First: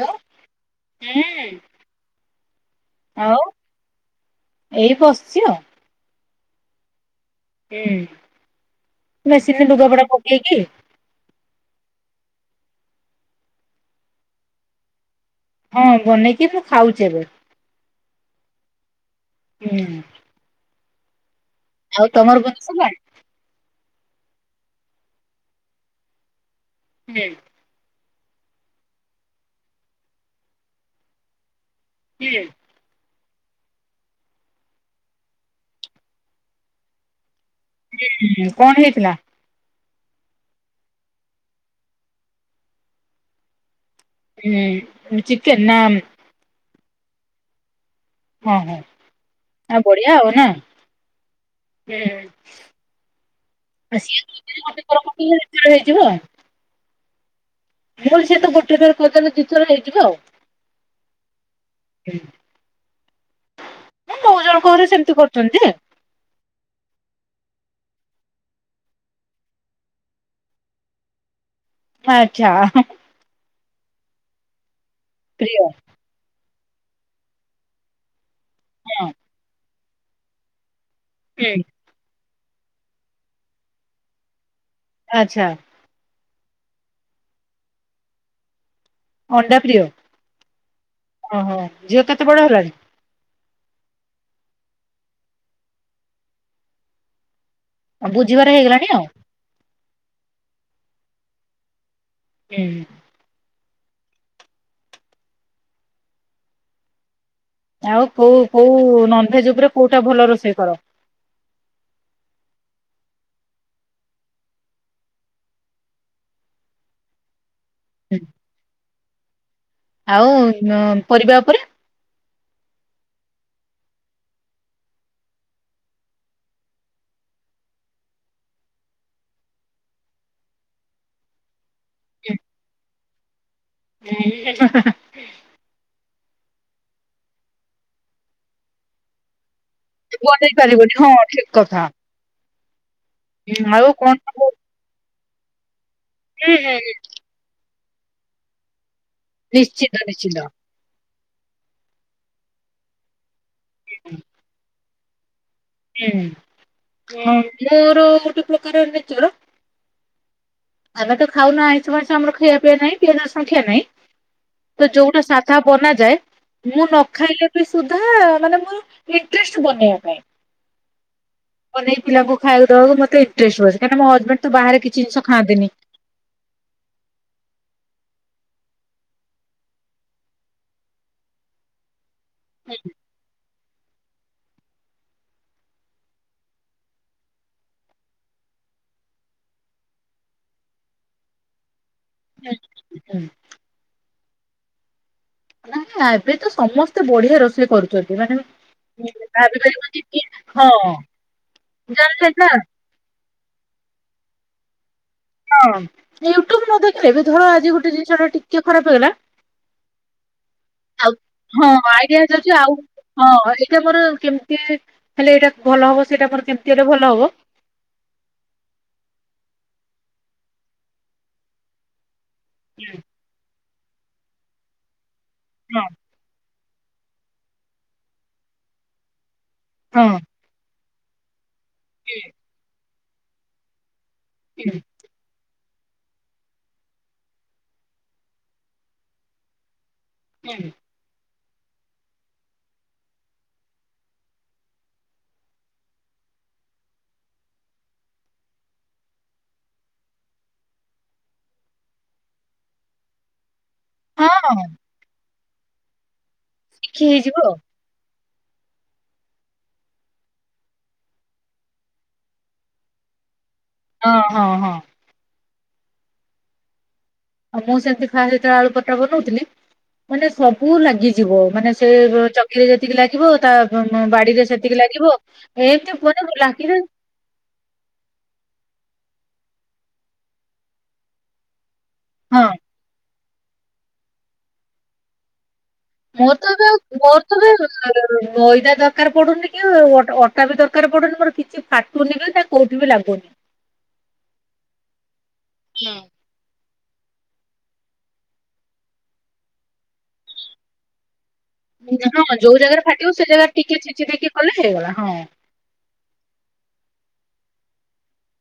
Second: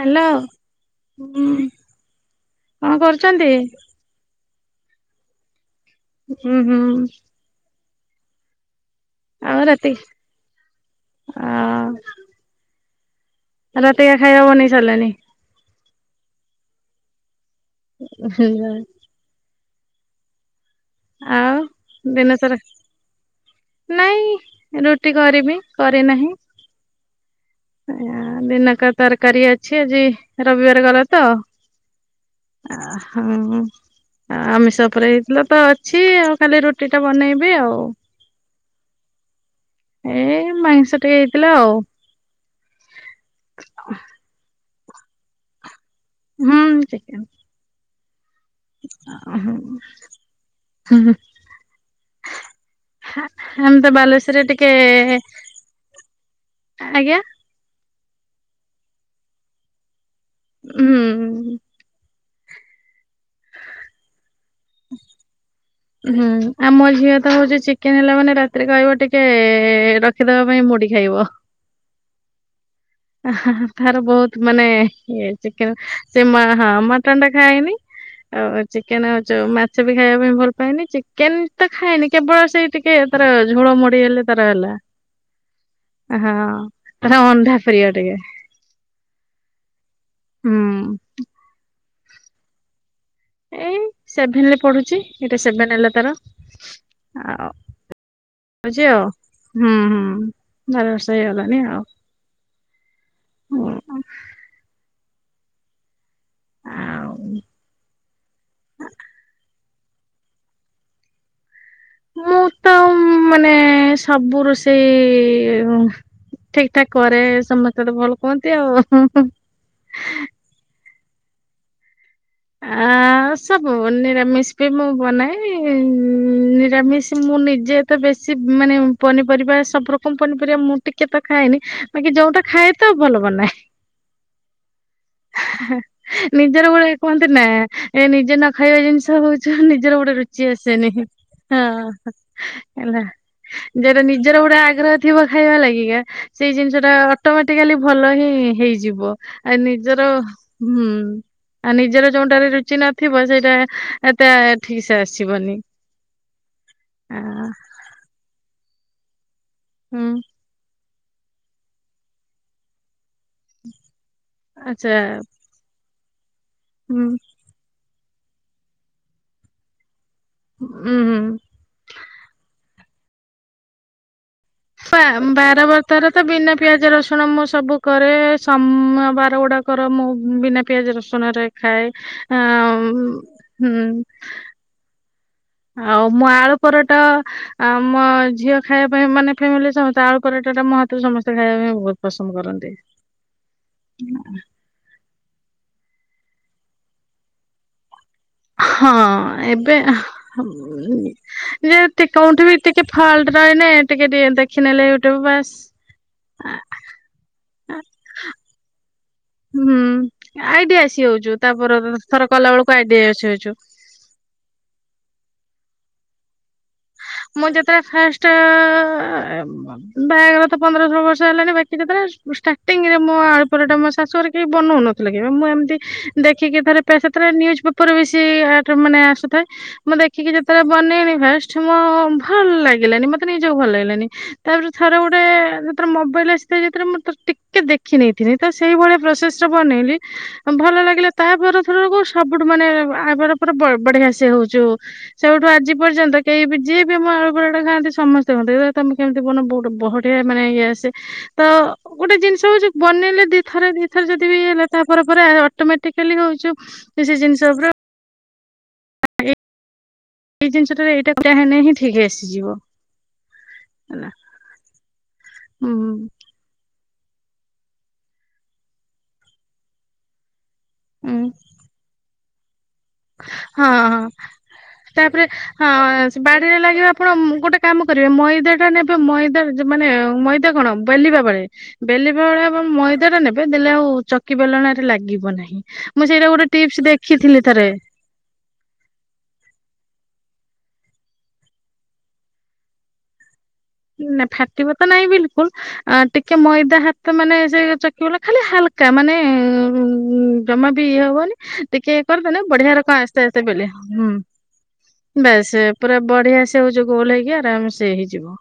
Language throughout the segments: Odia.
ହ୍ୟାଲୋ ହଁ କଣ ଆଉ କରୁଛନ୍ତି? ଏଇ ବସଛି ଆଉ ହୁଁ ହୁଁ। ହୁଁ ଆଉ ମେସିନରେ ରାତି ଲୁଗାପଟା ପକେଇକି ଆ ରାତିକା ଖାଇବା ବନେଇ ସାରିଲାଣି? ହଁ ବନେଇକି ମୁଁ ଖାଉଛି ଏବେ। [inaudible] ହୁଁ ନା। ଆଉ ଦିନ ତମର ସାରା ବନେଇ ସରିଲାଣି ନାଇଁ ରୁଟି କରିବି କରି ନାହିଁ? କି। ଆ ଦିନକ ତରକାରୀ ଅଛି ଆଜି ରବିବାର ଗଲା ତ ହୁଁ। ଆ ହୁଁ। ଆ ଆମିଷଉପରେ ହେଇଥିଲା ତ ଅଛି ଆଉ ଖାଲି ରୁଟି ଟା ବନେଇବି ଆଉ? କଣ ହେଇଥିଲା? ଏ ମାଂସ ଟିକେ ହେଇଥିଲା ଆଉ ହଁ। ହୁଁ ଚିକେନ୍ ନା ହୁଁ ଚିକେନ୍। ହଁ ହଁ ଅ ହ ଆଉ ବଢିଆ ଆଉ ନା। ହ। ଆମେ ତ ସିଏ ବାଲେଶ୍ଵରରେ ଟିକେ ଗୋଟେ ଥର ପକେଇଲେ ଦିଥର ହେଇଯିବ ଆଉ। ଆଜ୍ଞା। ମୁଁ କଇଲି ସେ ତ ଗୋଟେ ଥର ପିଉଛନ୍ତି ଦି ଥର ହେଇଯିବ ଆଉ। ହୁଁ। ମୁଁ ଜଣଙ୍କ ଘରେ ସେମିତି କରୁଥିଲି ଯେ ହୁଁ ଆମ ଝିଅ ତ ହଉଛି ଚିକେନ ହେଲା ମାନେ ରାତିରେ କହିବ ଟିକେ ରଖିଦବା ପାଇଁ ମୁଡି଼ ଖାଇବ? ଆଚ୍ଛା। ତାର ବହୁତ ମାନେ ଇଏ ପ୍ରିୟ ଚିକେନ୍। ସେ ହଁ ମଟନ୍ ଟା ଖାଏନି ଆଉ ହଁ। ଚିକେନ ଆ ଚଉ ମାଛ ବି ଖାଇବା ପାଇଁ ଭଲ ପାଏନି। ଚିକେନ ତ୍ ଖାଏନି କେବଳ ସେଇ ଟିକେ ତାର ଝୋଳ ମଡି଼ ହେଲେ ତାର ହେଲା। ଆଚ୍ଛା। ହଁ ତାର ଅଣ୍ଢା ପ୍ରିୟ ଟିକେ। ଅଣ୍ଡା ପ୍ରିୟ ହୁଁ। ଓହୋ ଝିଅ କେତେ ବଡ଼ ହେଲାଣି। ଏଇ ସେଭେନ ରେ ପଢ଼ୁଛି ଏଟା ସେଭେନ ହେଲା ତାର ଆଉ। ଆଉ ବୁଝିବାର ହେଇଗଲାଣି ଆଉ। ହୁଁ ହୁଁ ବାର ବର୍ଷ ହେଇଗଲାଣିି ଆଉ। ହୁଁ। ହୁଁ। ଆଁଉ। ଆଉ କୋଉ କୋଉ ନନଭେଜ୍ ଉପରେ କୋଉଟା ଭଲ ରୋଷେଇ କର? ମୁଁ ତ ମୋ ମାନେ ସବୁ ରୋଷେଇ ଠିକ୍ ଠାକ୍ କରେ ସମସ୍ତେ ତତେ ଭଲ୍ କୁହନ୍ତି ଆଉ ଉ ହୁଁ ହୁଁ। ଆଉ ନ ପରିବା ଉପରେ? ଆ। ଆଉ ସବୁ ବେଳେ ମିସଭେଜ୍ ମୁଁ ବନାଏନି ନିରାମିଷ ମୁଁ ନିଜେ ତ ବେଶୀ ମାନେ ପନିପରିବା ସବୁ ରକମ ପନିପରିବା ମୁଁ ଟିକେ ତ ଖାଏନି ବାକି ଯୋଉଟା ଖାଏ ତ ଭଲ ବନାଏ। ହୁଁ ହେ ହେ। ହାଁ ନିଜର ଗୋଲି କୁହନ୍ତି ନା ଏ ନିଜେ ନ ଖାଇବା ଜିନିଷ ହଉଛ ନି ନିଜର ଗୋଟେ ରୁଚି ବନେଇ ଆସେନି ପାରିବନି ହଁ ଠିକ କଥା। ହେଲା ଆଉ ଯାହାର କଣ ନିଜର ହୁଁ ଗୋଟେ ଆଗ୍ରହ ଥିବ ଖାଇବା ଲାଗିକା ସେଇ ହୁଁ ଜିନିଷ ଟା ଅଟୋମେଟିକାଲି ଭଲ ହିଁ ହେଇଯିବ। ଆ ନିଶ୍ଚିନ୍ତ ନିଜର ନିଶ୍ଚିନ୍ତ। ହୁଁ ଆମେ ନିଜର ଯୋଉଟାରେ ରୁଚି ନଥିବ ସେଇଟା ଏତେ ଠିସ୍। ସିଏ ଆସିବନି। ଆ ହୁଁ ମୋର ଗୋଟେ ପ୍ରକାର ନେଚର ହୁଁ। ଆମେ ତ ଖାଉନା ଆଇଁଷ ଫାଇଁଷ ଆମର ଖାଇବା ପିଇବା ନାହିଁ ପିଆଜ ରଶୁନ ସଂଖ୍ୟା ନାହିଁ ଆଚ୍ଛା ତ ଯୋଉଟା ସା ତାହା ବନାଯାଏ ମୁଁ ନ ହୁଁ ଖାଇଲେ ବି ସୁଧା ମାନେ ମୋର ଇଣ୍ଟରେଷ୍ଟ୍ ବନେଇବା ପାଇଁ। ଉୁଁ ହୁଁ। ବନେଇ ପିଲାକୁ ଖାଇଵାଦେବାକୁ ମତେ ଇନ୍ଟେଷ୍ଟ୍ ରହେ କାହିଁକି ନା ମୋ ହଜବେଣ୍ଟ୍ ପା ବାରବ ତାର ତ ବିନା ପିଆଜ ରସୁଣ ମୁଁ ସବୁ କରେ ସମବାର ଗୁଡାକର ମୁଁ ବିନା ବିନା ପିଆଜ ରସୁଣ ରେ ଖାଏ ଆ ହୁଁ। ଆଉ ମୁଁ ଆଳୁ ପରଟା ଆମ ଝିଅ ଖାଇବା ପାଇଁ ମାନେ ଫ୍ୟାମିଲି ରେ ସମସ୍ତେ ଆଳୁ ପରଟା ଟା ମୋ ହାତରୁ ସମସ୍ତେ ଖାଇବା ପାଇଁ ବହୁତ ପସନ୍ଦ କରନ୍ତି। ନାହିଁ ଏବେ ତ ସମସ୍ତେ ବଢିଆ ରୋଷେଇ କରୁଛନ୍ତି ମାନେ ହଁ ଏବେ ଭାବିପାରିବନି କି ହଁ ଯେ ଜାଣିଲେ ନା କେଉଁଠି ବି ଟିକେ ଟିକେ ଫଲ୍ଟ ରହିଲେ ଟିକେ ଟିକେ ଦେଖିନେଲେ ୟୁଟ୍ୟୁବ୍ ବାସ୍। ହଁ ୟୁଟୁବ୍ ନ ଦେଖିଲେ ଏବେ ଧର ଆଜି ଗୋଟେ ଜିନିଷ ଟା ଟିକେ ଖରାପ ହେଇଗଲା ହୁଁ ଆଇଡିଆ ଆସି ଆଉ ଯାଉଛୁ ହଁ ତାପର ଆଇଡିଆ ଥର କଲା ଯାଉଛି ବେଳକୁ ଆଉ ଆଇଡିଆ ଆସି ଯାଉଛୁ ହଁ ଏଇଟା ମୋର କେମିତି ହେଲେ ଏଇଟା ଭଲ ହବ ସେଇଟା ମୋର କେମିତି ହେଲେ ଭଲ ହବ ମୁଁ ଯେତେବେଳେ ଫାଷ୍ଟ୍ ଷ୍ଟେ ବହାଘର ତ ପନ୍ଦର ଷୋଳ ବର୍ଷ ହେଲାଣି ବାକି ଯେତେ ବେଳେ ପୁଷ୍ଠା। ଟୀଙ୍ଗୀରେ ମୋ ଆଳୁପରଟା ମୋ ଶାଶୁଘରେ କେହି ବନାଉନଥିଲେ କି ମୁଁ ଏମିତି ହଁ ଦେଖିକି ଥରେ ତ ଏକାଥରେ ନ୍ୟୁଜପେପର୍ ବି ମାନେ ଆସୁଥାଏ ମୁଁ ହଁ ଦେଖିକି ଯେତେବେଳେ ବନେଇ ଫାଷ୍ଟ୍ ମୋ ଭଲ୍ ଲାଗିଲାନି ମତେ ନିଜକୁ ଭଲ ଲାଗିଲାନି ତାପରେ ଥରେ ଗୋଟେ ତାର ମୋବାଇଲ୍ ସେହି ଭିତରେ ମୁଁ ତ ଟିକେ ଦେଖି ନେଇଥଥିଲି ତ ସେଇଭଳିଆ ପ୍ରୋସେସ୍ ର ବନେଇଲି ହଁ ଭଲ ଲାଗିଲା ତାପ ଥରକୁ ସବୁଠୁ ମାନେ ଆ ପରେ ପରେ ବଢିଆ ସେଏ ହଉଛି। ସେବେଠୁ ଆଜି ପର୍ଯ୍ୟନ୍ତ କେହିବି ଯିଏ ବି ଆମ ଆଳୁ ପରଟା ଖାଆନ୍ତି ସମସ୍ତେ ମୋତେ କହିବେ ତମେ କେମିତି ବନଅ ବହୁତ୍ ବଢିଆ ମାନେ ଇଏ ଆସେ। ତ ଗୋଟେ ଜିନିଷ ହଉଛି ବନେଇଲେ ଦି ଥରେ ଦିଥର ହଁ ଯଦି ବି ହେଲେ ତାପ ପରେ ପରେ ଅଟୋମେଟିକାଲି ହଉଚୁ ଶିଖି ସେ ହେଇଯିବ ଜିନିଷ ପୁରା [unintelligible] ଏଇ ଜିନିଷଟା ଏଇଟା ପୁରା ହେଲେ ହିଁ ଠିକ୍ ଆସିଯିବ। ହେଲା। ଆଉ ହଁ ହଁ। ହୁଁ ହୁଁ। ଆଉ ମୁଁ ସେମିତି ଫାଷ୍ଟ ଯେତେବେଳେ ଆଳୁ ପରଟା ବନଉଥିଲି ମାନେ ବୁ ହୁଁ ଲାଗିଯିବ ମାନେ ସେ ଚକି ଯେତିକି ଲାଗିବ ତା ହଁ ହଁ। ବାଡିରେ ସେତିକି ଲାଗିବ ତାପରେ ହଁ ଏମିତି ସେ କୁହନି ବାଡିରେ ରାତିରେ ଲାଗିବ ଆପଣ ଗୋଟେ କାମ କରିବେ ମଇଦା ଟା ନେବେ ମଇଦା ମାନେ ମଇଦା କଣ ବେଲିବା ବେଳେ ବେଲିବା ବେଳେ ହଁ ଆପଣ ମଇଦା ଟା ନେବେ ଦେଲେ ଆଉ ଚକି ବେଲଣା ରେ ଆଉ ଲାଗିବ ନାହିଁ। ମୁଁ ସେଇଟା ମୋର ତ ଗୋଟେ ଏବେ ଟିପସ ମୋର ତ ଦେଖିଥିଲି ଥରେ ଏବେ ମଇଦା ଦରକାର ପଡୁନି କି ଅଟା ବି ଦରକାର ପଡୁନି ମୋର କିଛି ଫାଟୁନି କି ତା କୋଉଠି ବି ଲାଗୁନି। ନା ଫାଟିବା ତ ନାଇଁ ବିଲକୁଲ ହୁଁ। ଟିକେ ମଇଦା ହାତ ମାନେ ସେ ଚକିବଲା ଖାଲି ହାଲକା ମାନେ ଉ ଜମା ବି ଇଏ ହବନି ଟିକେ ହଁ କରିଦେଲେ ଯୋଉ ବଢିଆ ଜାଗାରେ ର କମ ଫାଟିବ ସେ ଆସ୍ତେ ଆସ୍ତେ ଜାଗାରେ କଲେ ଟିକେ ଛେଚି ହୁଁ ଦେଇକି କଲେ ହେଇଗଲା ହଁ। ବାସେ ପୁରା ବଢିଆ ସେ ହଉଛି ଗୋଲ ହେଇକି ଆରାମ ସେ ହେଇଯିବ।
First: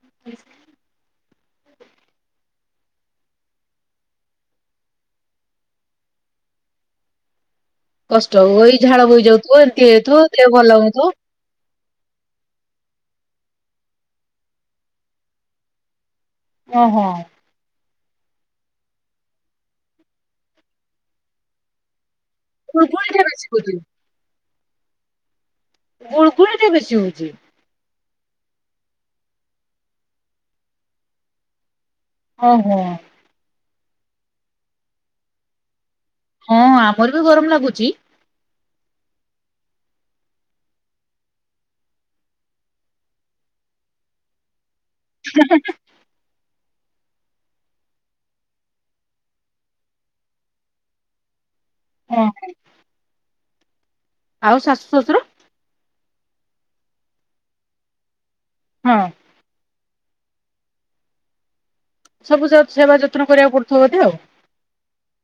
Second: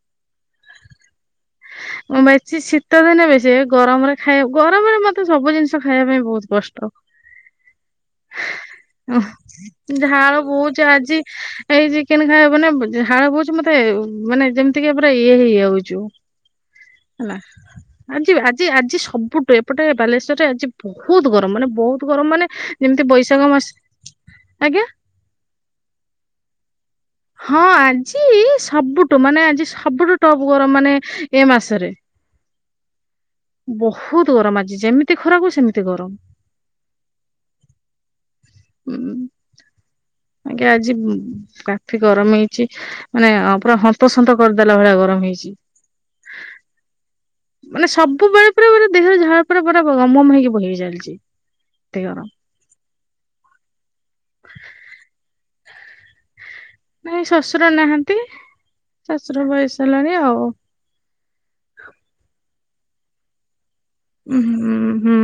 [inaudible] ବେଶୀ ଶୀତ ଦିନେ ବେଶୀ ଗରମରେ ଖାଇବାକୁ ଗରମରେ ମତେ ସବୁ ଜିନିଷ ଖାଇବା ପାଇଁ ବହୁତ କଷ୍ଟ। କଷ୍ଟ ଏଇ ଝାଳ ଓ ବୋହି ଯାଉଥିବ ଏମିତି ହେଇଥିବ ଝାଳ ଦେହ ଭଲ ବହୁଛି ହଉନଥିବ ଆଜି ଏଇ ଚିକେନ ଖାଇବା ମାନେ ଝାଳ ବଉଛି ମାନେ ଯେମିତି କିି ପୁରା ଇଏ ହେଇଯାଉଛୁ। ଓହୋ। ହ [inaudible] ଆଜି ଆଜି ଆଜି ସବୁଠୁ ଏପଟେ ବାଲେଶ୍ଵରରେ ଆଜି ବହୁତ ଗରମ ମାନେ ବହୁତ ଗରମ ମାନେ ଯେମିତି ଗୁଳଗୁଳି ଟା ବେଶୀ ବୈଶାଖ ହଉଛି ମାସ ଆଜ୍ଞା। ଗୁଡ଼ଗୁଳି ଟା ବେଶୀ ହଉଛି। ହଁ ଆଜି ସବୁଠୁ ମାନେ ଆଜି ସବୁଠୁ ଟପ୍ ଗରମ ମାନେ ଏ ମାସରେ। ଓହୋ। ବହୁତ ଗରମ ଆଜି ଯେମିତି ଖରାକୁ ସେମିତି ଗରମ। ହଁ ଆମର ବି ଗରମ ଲାଗୁଛି। ହୁଁ ଆଞା ଆଜି ଏଠି ଗରମ ହେଇଛି ମାନେ ପୁରା ହନ୍ତସନ୍ତ କରିଦେଲା ଭଳିଆ ଗରମ ହେଇଛି। ମାନେ ସବୁବେଳେ ପୁରା ମାନେ ଦେହର ଝାଳ ଫାଳ ପୁରା ଗମଗମ ହେଇକି ବହି ଚାଲିଛି ଦେହ ହଁ। ଆଉ ଶାଶୁ ଶଶୁର ନାଇଁ ଶଶୁର ନାହାନ୍ତି। ହଁ। ଶାଶୁର ବୟସ ହେଲାଣି ଆଉ। ସବୁ ଯାକ ସେବା ଯତ୍ନ କରିବାକୁ ପଡୁଥିବ ବୋଧେ ଆଉ ଉୁ ହୁଁ ହୁଁ।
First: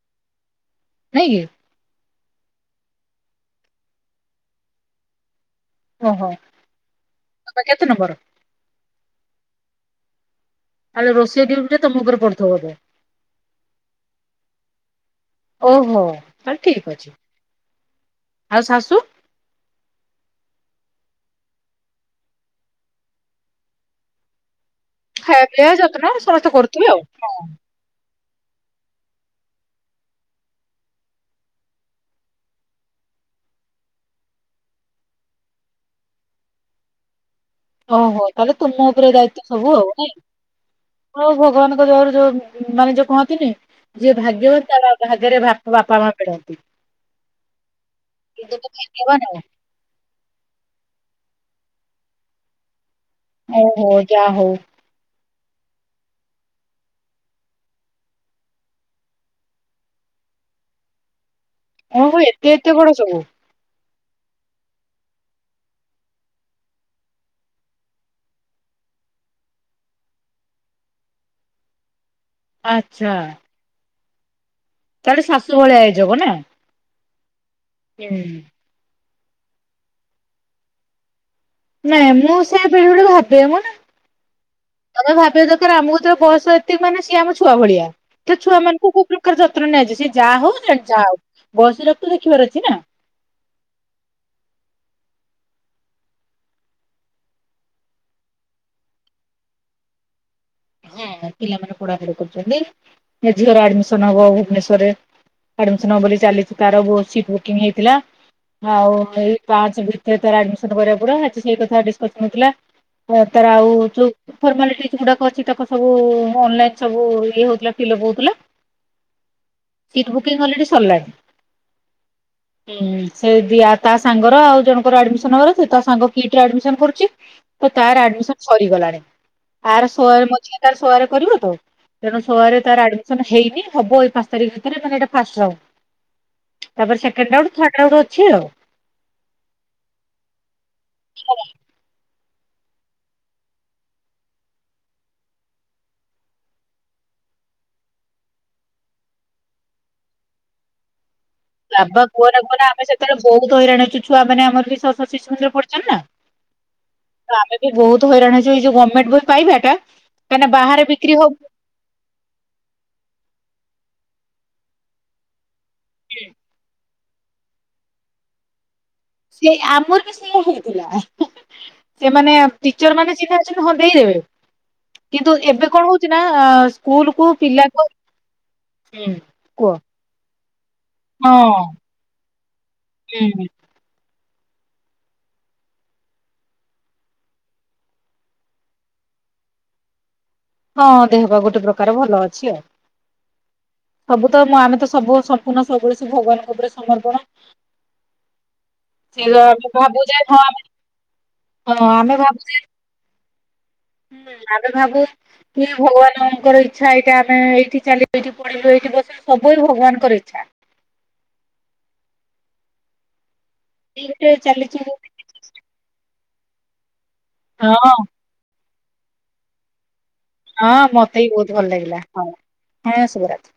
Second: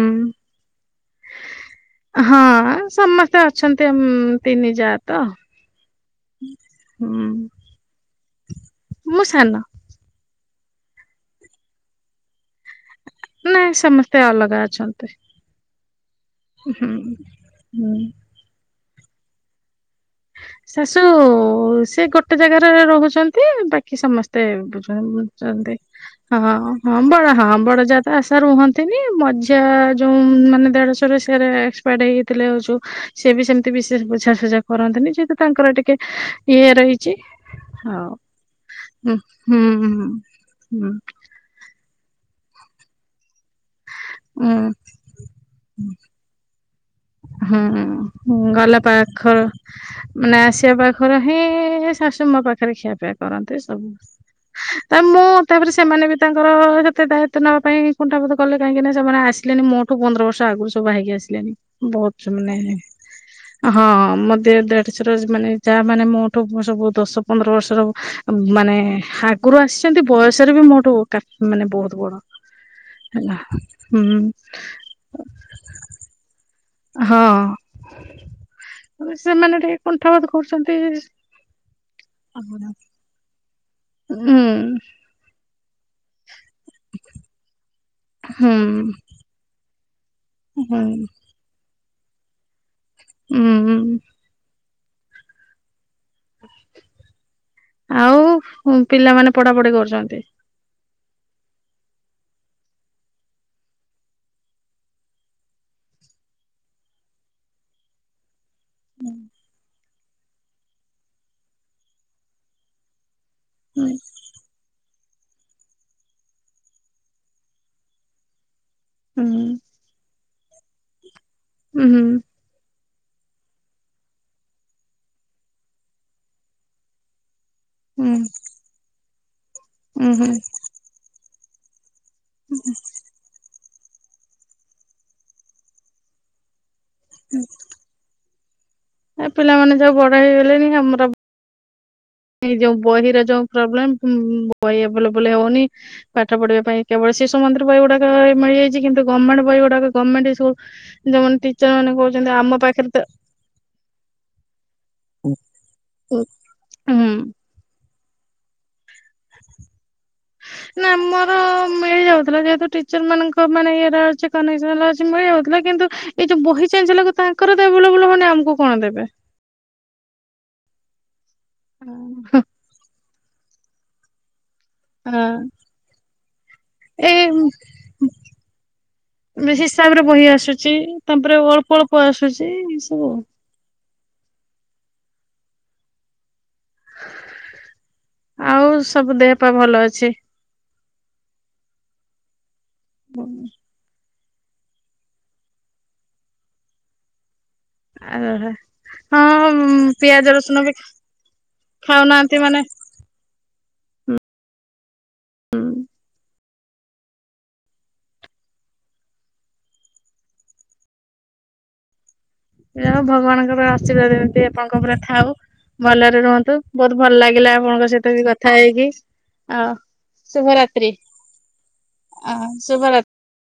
ନାଇଁ କି? ହଁ ସମସ୍ତେ ଅଛନ୍ତି। ଆମ୍ ତିନି ଜା ତ। ଓହୋ ହୁଁ ତମେ କେତେ ନମ୍ବର? ମୁଁ ସାନ। ତାହେଲେ ରୋଷେଇ ଡିଉଟି ଟା ତମ ଉପରେ ପଡୁଥୁବ ବୋଧେ? ନାଇଁ ସମସ୍ତେ ଅଲଗା ଅଛନ୍ତି ଓହୋ ତାହେଲେ ହୁଁ ଠିକ ଅଛି ହୁଁ। ଆଉ ଶାଶୁ? ଶାଶୁ ସେ ଗୋଟେ ଜାଗାରେ ରହୁଚନ୍ତି ବାକି ସମ ସ୍ତ ଖାଇବା ପିଇବା ବୁଝୁଚନ୍ତି ଯତ୍ନ ହଁ ସମସ୍ତେ ହଁ କରୁଥିବେ ହଁ ଆଉ ବଡ ହଁ ବଡ ଜା ସେ ଆଶା ରୁହନ୍ତିନି ମଝିଆ ଯୋଉ ମାନେ ଦେଢୁଶୂର ସିଆରେ ଏକ୍ସପାଡ୍ ହେଇଯାଇଥିଲେ ଯୋଉ ସିଏ ବି ସେମିତି ବିଶେଷ ବୁଝାସୁଝା କରନ୍ତିନି ଯେହେତୁ ତାଙ୍କର ଟିକେ ଇଏ ରହିଚି ହଁ ଓହୋ ତାହେଲେ ତୁମ ଉପରେ ହୁଁ ହୁଁ ହୁଁ ହୁଁ। ହୋଉ ଭଗବାନଙ୍କ ଦୟାରୁ ଯୋଉ ମାନେ ଯୋଉ କହନ୍ତିନି ଯିଏ ଉଁ ଭାଗ୍ୟବାନ ତାର ଭାଗ୍ଯରେ ଭାପ୍ ବାପା ମା ମିଳନ୍ତି। ହୁଁ ହୁଁ କିନ୍ତୁ ତୁ ଗଲା ଭାଗ୍ୟବାନ ପାଖ ନାଁ ସିଏ ପାଖରେ ହିଁ ଏ ଶାଶୁ ମୋ ପାଖରେ ଖିଆପାଆ ଓହୋ ଯାହା ହୋଉ। ତା ମୁଁ ତାପରେ ସେମାନେ ବି ତାଙ୍କର ସେତେ ଦାୟିତ୍ୱ ନବା ପାଇଁ କୁଣ୍ଠାବୋଧ କଲେ କାହିଁକି ନା ସେମାନେ ଆସିଲେନି। ମୋ ଠୁ ପନ୍ଦର ବର୍ଷ ଆଗରୁ ସବୁ ବାହା ହେଇକି ଆସିଲେଣି ବୋହୁତ ଓହୋ ଏତେ ସେମାନେ ଏତେ ବଡ ସବୁ ହଁ ମୋ ଦେ ଦେଢୁଶୂର ଯୋଉ ମାନେ ଜା ମାନେ ମୋଠୁ ସବୁ ଦଶ ପନ୍ଦର ବର୍ଷ ସବୁ ମାନେ ଆଗରୁ ଆସିଚନ୍ତି। ବୟସରେ ବି ମୋଠୁ କା ମାନେ ବୋହୁତ ବଡ ଆଚ୍ଛା ହେଲା ହୁଁ। ତାହେଲେ ଶାଶୁ ଭଳିଆ ହେଇଯିବ ନା। ହଁ। ହୁଁ। ସେମାନେ ଟିକେ କୁଣ୍ଠାବୋଧ କରୁଚନ୍ତି। ନାଇଁ ମୁଁ ସେଇଆ ବେଳେ ବେଳେ ଭାବେ ମୁଁ ନା। ତମେ ଭା [unintelligible] ଦରକାର ଆମକୁ ତ ବୟସ ଏତିକ ମାନେ ସିଏ ଆମ ଛୁଆ ଭଳିଆ। ସେ ହୁଁ ଛୁଆ ମାନଙ୍କୁ କୋଉ ପ୍ରକାର ଯତ୍ନ ନିଆଯାଏ? ସିଏ ଜା ହୋଉ ହୁଁ ସେ ଜା ହୋଉ ବୟସ ଉରା ତ ଦେଖିବାର ଅଛି ନା? ଉଁ ହୁଁ। ଆଉ ଉଁ ପିଲାମାନେ ପଢାପଢି କରୁଚନ୍ତି? ହଁ ପିଲାମାନେ ପଢାପଢି କରୁଚନ୍ତି। ମୋ ଝିଅର ଆଡମିଶନ ହବ ଭୁବନେଶ୍ଵରରେ। ଆଡମିଶନ ହବ ବୋଲି ଚାଲିଚି ତାର [unintelligible] ସିଟ୍ ବୁକିଂ ହେଇଥିଲା। ଆଉ ଏଇ ପାଞ୍ଚ ଭିତରେ ତାର ଆଡମିଶନ କରିବାକୁ ପଡିବ। ଆଜି ସେହି କଥା ଡିସକସନ୍ ହୋଉଥିଲା। ତ ତାର ଆଉ ହୁଁ ଯୋଉ ଫର୍ମାଲିଟିଜ୍ ଗୁଡା ଅଛି ତାକୁ ସବୁ ଅନଲାଇନ୍ ସବୁ ଇଏ ହୋଉଥିଲା। ଫିଲ୍ ଅପ୍ ହୋଉଥିଲା। ହୁଁ। ସିଟ୍ ବୁକିଂ ଅଲରେଡି ସରିଲାଣି। ଉଁ ହୁଁ। ଉଁ‌ ସେ ଦିଆ ତା ସାଙ୍ଗର ଆଉ ଜଣଙ୍କର ଆଡମିଶନ କରୁଚି। ସିଏ ତା ସାଙ୍ଗ କିଟ୍ରେ ଆଡମିଶନ କରୁଚି। ତ ତାର ଆଡମିସନ ସରିଗଲାଣି। ଆର ହୁଁ ହୁଁ ସୋଅରେ ହୁଁ ମୋ ଝିଅ ତାର ସୋଅରେ କରିବ ତ। ତେଣୁ ସୋ ରେ ତାର ଆଡ ମିଶନ ହେଇନି ହବ ଏଇ ପାଞ୍ଚ ତାରିଖ ଭିତରେ ମାନେ ଏଇଟା ଫାଷ୍ଟ ରାଉଣ୍ଡ ତାପରେ ସେକେଣ୍ଡ ରାଉଣ୍ଡ ଥାର୍ଡ ରାଉଣ୍ଡ ଅଛି ଆଉ। ଏ ପିଲମାନେ ସବୁ ବଡ ହେଇଗଲେଣି। ଆମର [unintelligible] ଏ ଯୋଉ ବହିର ଯୋଉ ପ୍ରୋବ୍ଲେମ୍ ପୁ ବହି ଅଭେଲେବୁଲ୍ ହେଉନି। ପାଠ ପଢ଼ିବା ପାଇଁ କେବଳ ଶିଶୁ ମନ୍ଦିର ବହି ଗୁଡ଼ାକ ମିଳି ଯାଇଛି, କିନ୍ତୁ ଗମେଣ୍ଟ ବହି ଗୁଡ଼ାକ ଗମେଣ୍ଟ ଏ ସବୁ ଦୋଅନ୍ତି,। ବାବା କୁହନା କୁହନା ଆମର ସେତେବେଳେ ବହୁତ ହଇରାଣ ହେଇଛୁ, ଛୁଆ ମାନେ ଆମର ସ ସ ଶିଶୁ ମନ୍ଦିର ପଢୁଛନ୍ତି ନା। ଉଁ। ଆମେ ବି ବହୁତ ହଇରାଣ ହେଇଛୁ, ଏଇ ଯୋଉ ଗମେଣ୍ଟ ବସ୍ ପାଇବା ଟା ନା ଆମର ମିଳିଯାଉଥିଲା, ଯେହେତୁ ଟିଚର୍ ମାନଙ୍କ ମାନେ ଇଏର [unintelligible] ମିଳି ଯାଉଥିଲା କିନ୍ତୁ ଏଇ ଯୋଉ ବହି ଚେଞ୍ଜ ହେଲାକୁ ତାଙ୍କର ତ ଏଭେଲେବୁଲ୍ ହଉନି, ଆମକୁ କଣ ଦେବେ? ସିଏ ଆମର ବି ସେଇୟା ହେଇଥିଲା, ସେ ମାନେ ଟିର୍ଚର ମାନେ ଚିହ୍ନା ହଁ, ଦେଇଦେବେ। କିନ୍ତୁ, ହଁ ଏବେ କଣ ହଉଚି ନା, ଏଇ ସ୍କୁଲକୁ ପିଲାକୁ ବେଶୀ କୁହ ହିସାବରେ ବହି ଆସୁଛି, ହଁ ତାପରେ ଅଳ୍ପ ଅଳ୍ପ ଆସୁଛି, ଏ ସବୁ ଆଉ। ହୁଁ। ଆଉ ସବୁ ଦେହ ପା ଭଲ ଅଛି? ହଁ, ଦେହ ପା ଗୋଟେ ପ୍ରକାର ଭଲ ଅଛି ଆଉ। [unintelligible] ସବୁ ତ ଆମେ ତ ସବୁ ସମ୍ପୂର୍ଣ୍ଣ ସବୁବେଳେ ସେ ଭଗବାନଙ୍କ ଉପରେ ସମର୍ପଣ। ଆଉ ଓହୋ ସେଇ ହଁ, ଆମେ ଭାବୁ ଯେ ପିଆଜ ହଁ ଆମେ ରସୁଣ ବି ହଁ, ଆମେ ଖାଉନାହାନ୍ତି ଭାବୁଛେ ମାନେ ହୁଁ, ଆମେ ଭାବୁ କି ଭଗବାନ ମାନଙ୍କର ଇଛା ଏଇଟା ଆମେ ଏଇଠି ଚାଲି, ଏଇଠି ପଡିଲୁ, ଏଇଠି ବସିଲୁ, ସବୁ ଏ ଭଗବାନଙ୍କର ଇଚ୍ଛା। ଏୟା ଆଉ ଭଗବାନଙ୍କର ଏଇ ଆଶିର୍ବାଦ ଅସୁବିଧା ଗୋଟେ ଯେମିତି ଚାଲିଛି ଆପଣଙ୍କ ଉପରେ ଥାଉ। ଭଲରେ ରୁହନ୍ତୁ, ବହୁତ ଭଲ ଲାଗିଲା ଆପଣଙ୍କ ହଁ। ସହିତ ବି କଥା ହେଇକି ଆଉ ହଁ ମତେ ବି ବହୁତ ଭଲ ଲାଗିଲା ହଁ ଆ ଶୁଭରାତ୍ରି। ହଁ, [unintelligible]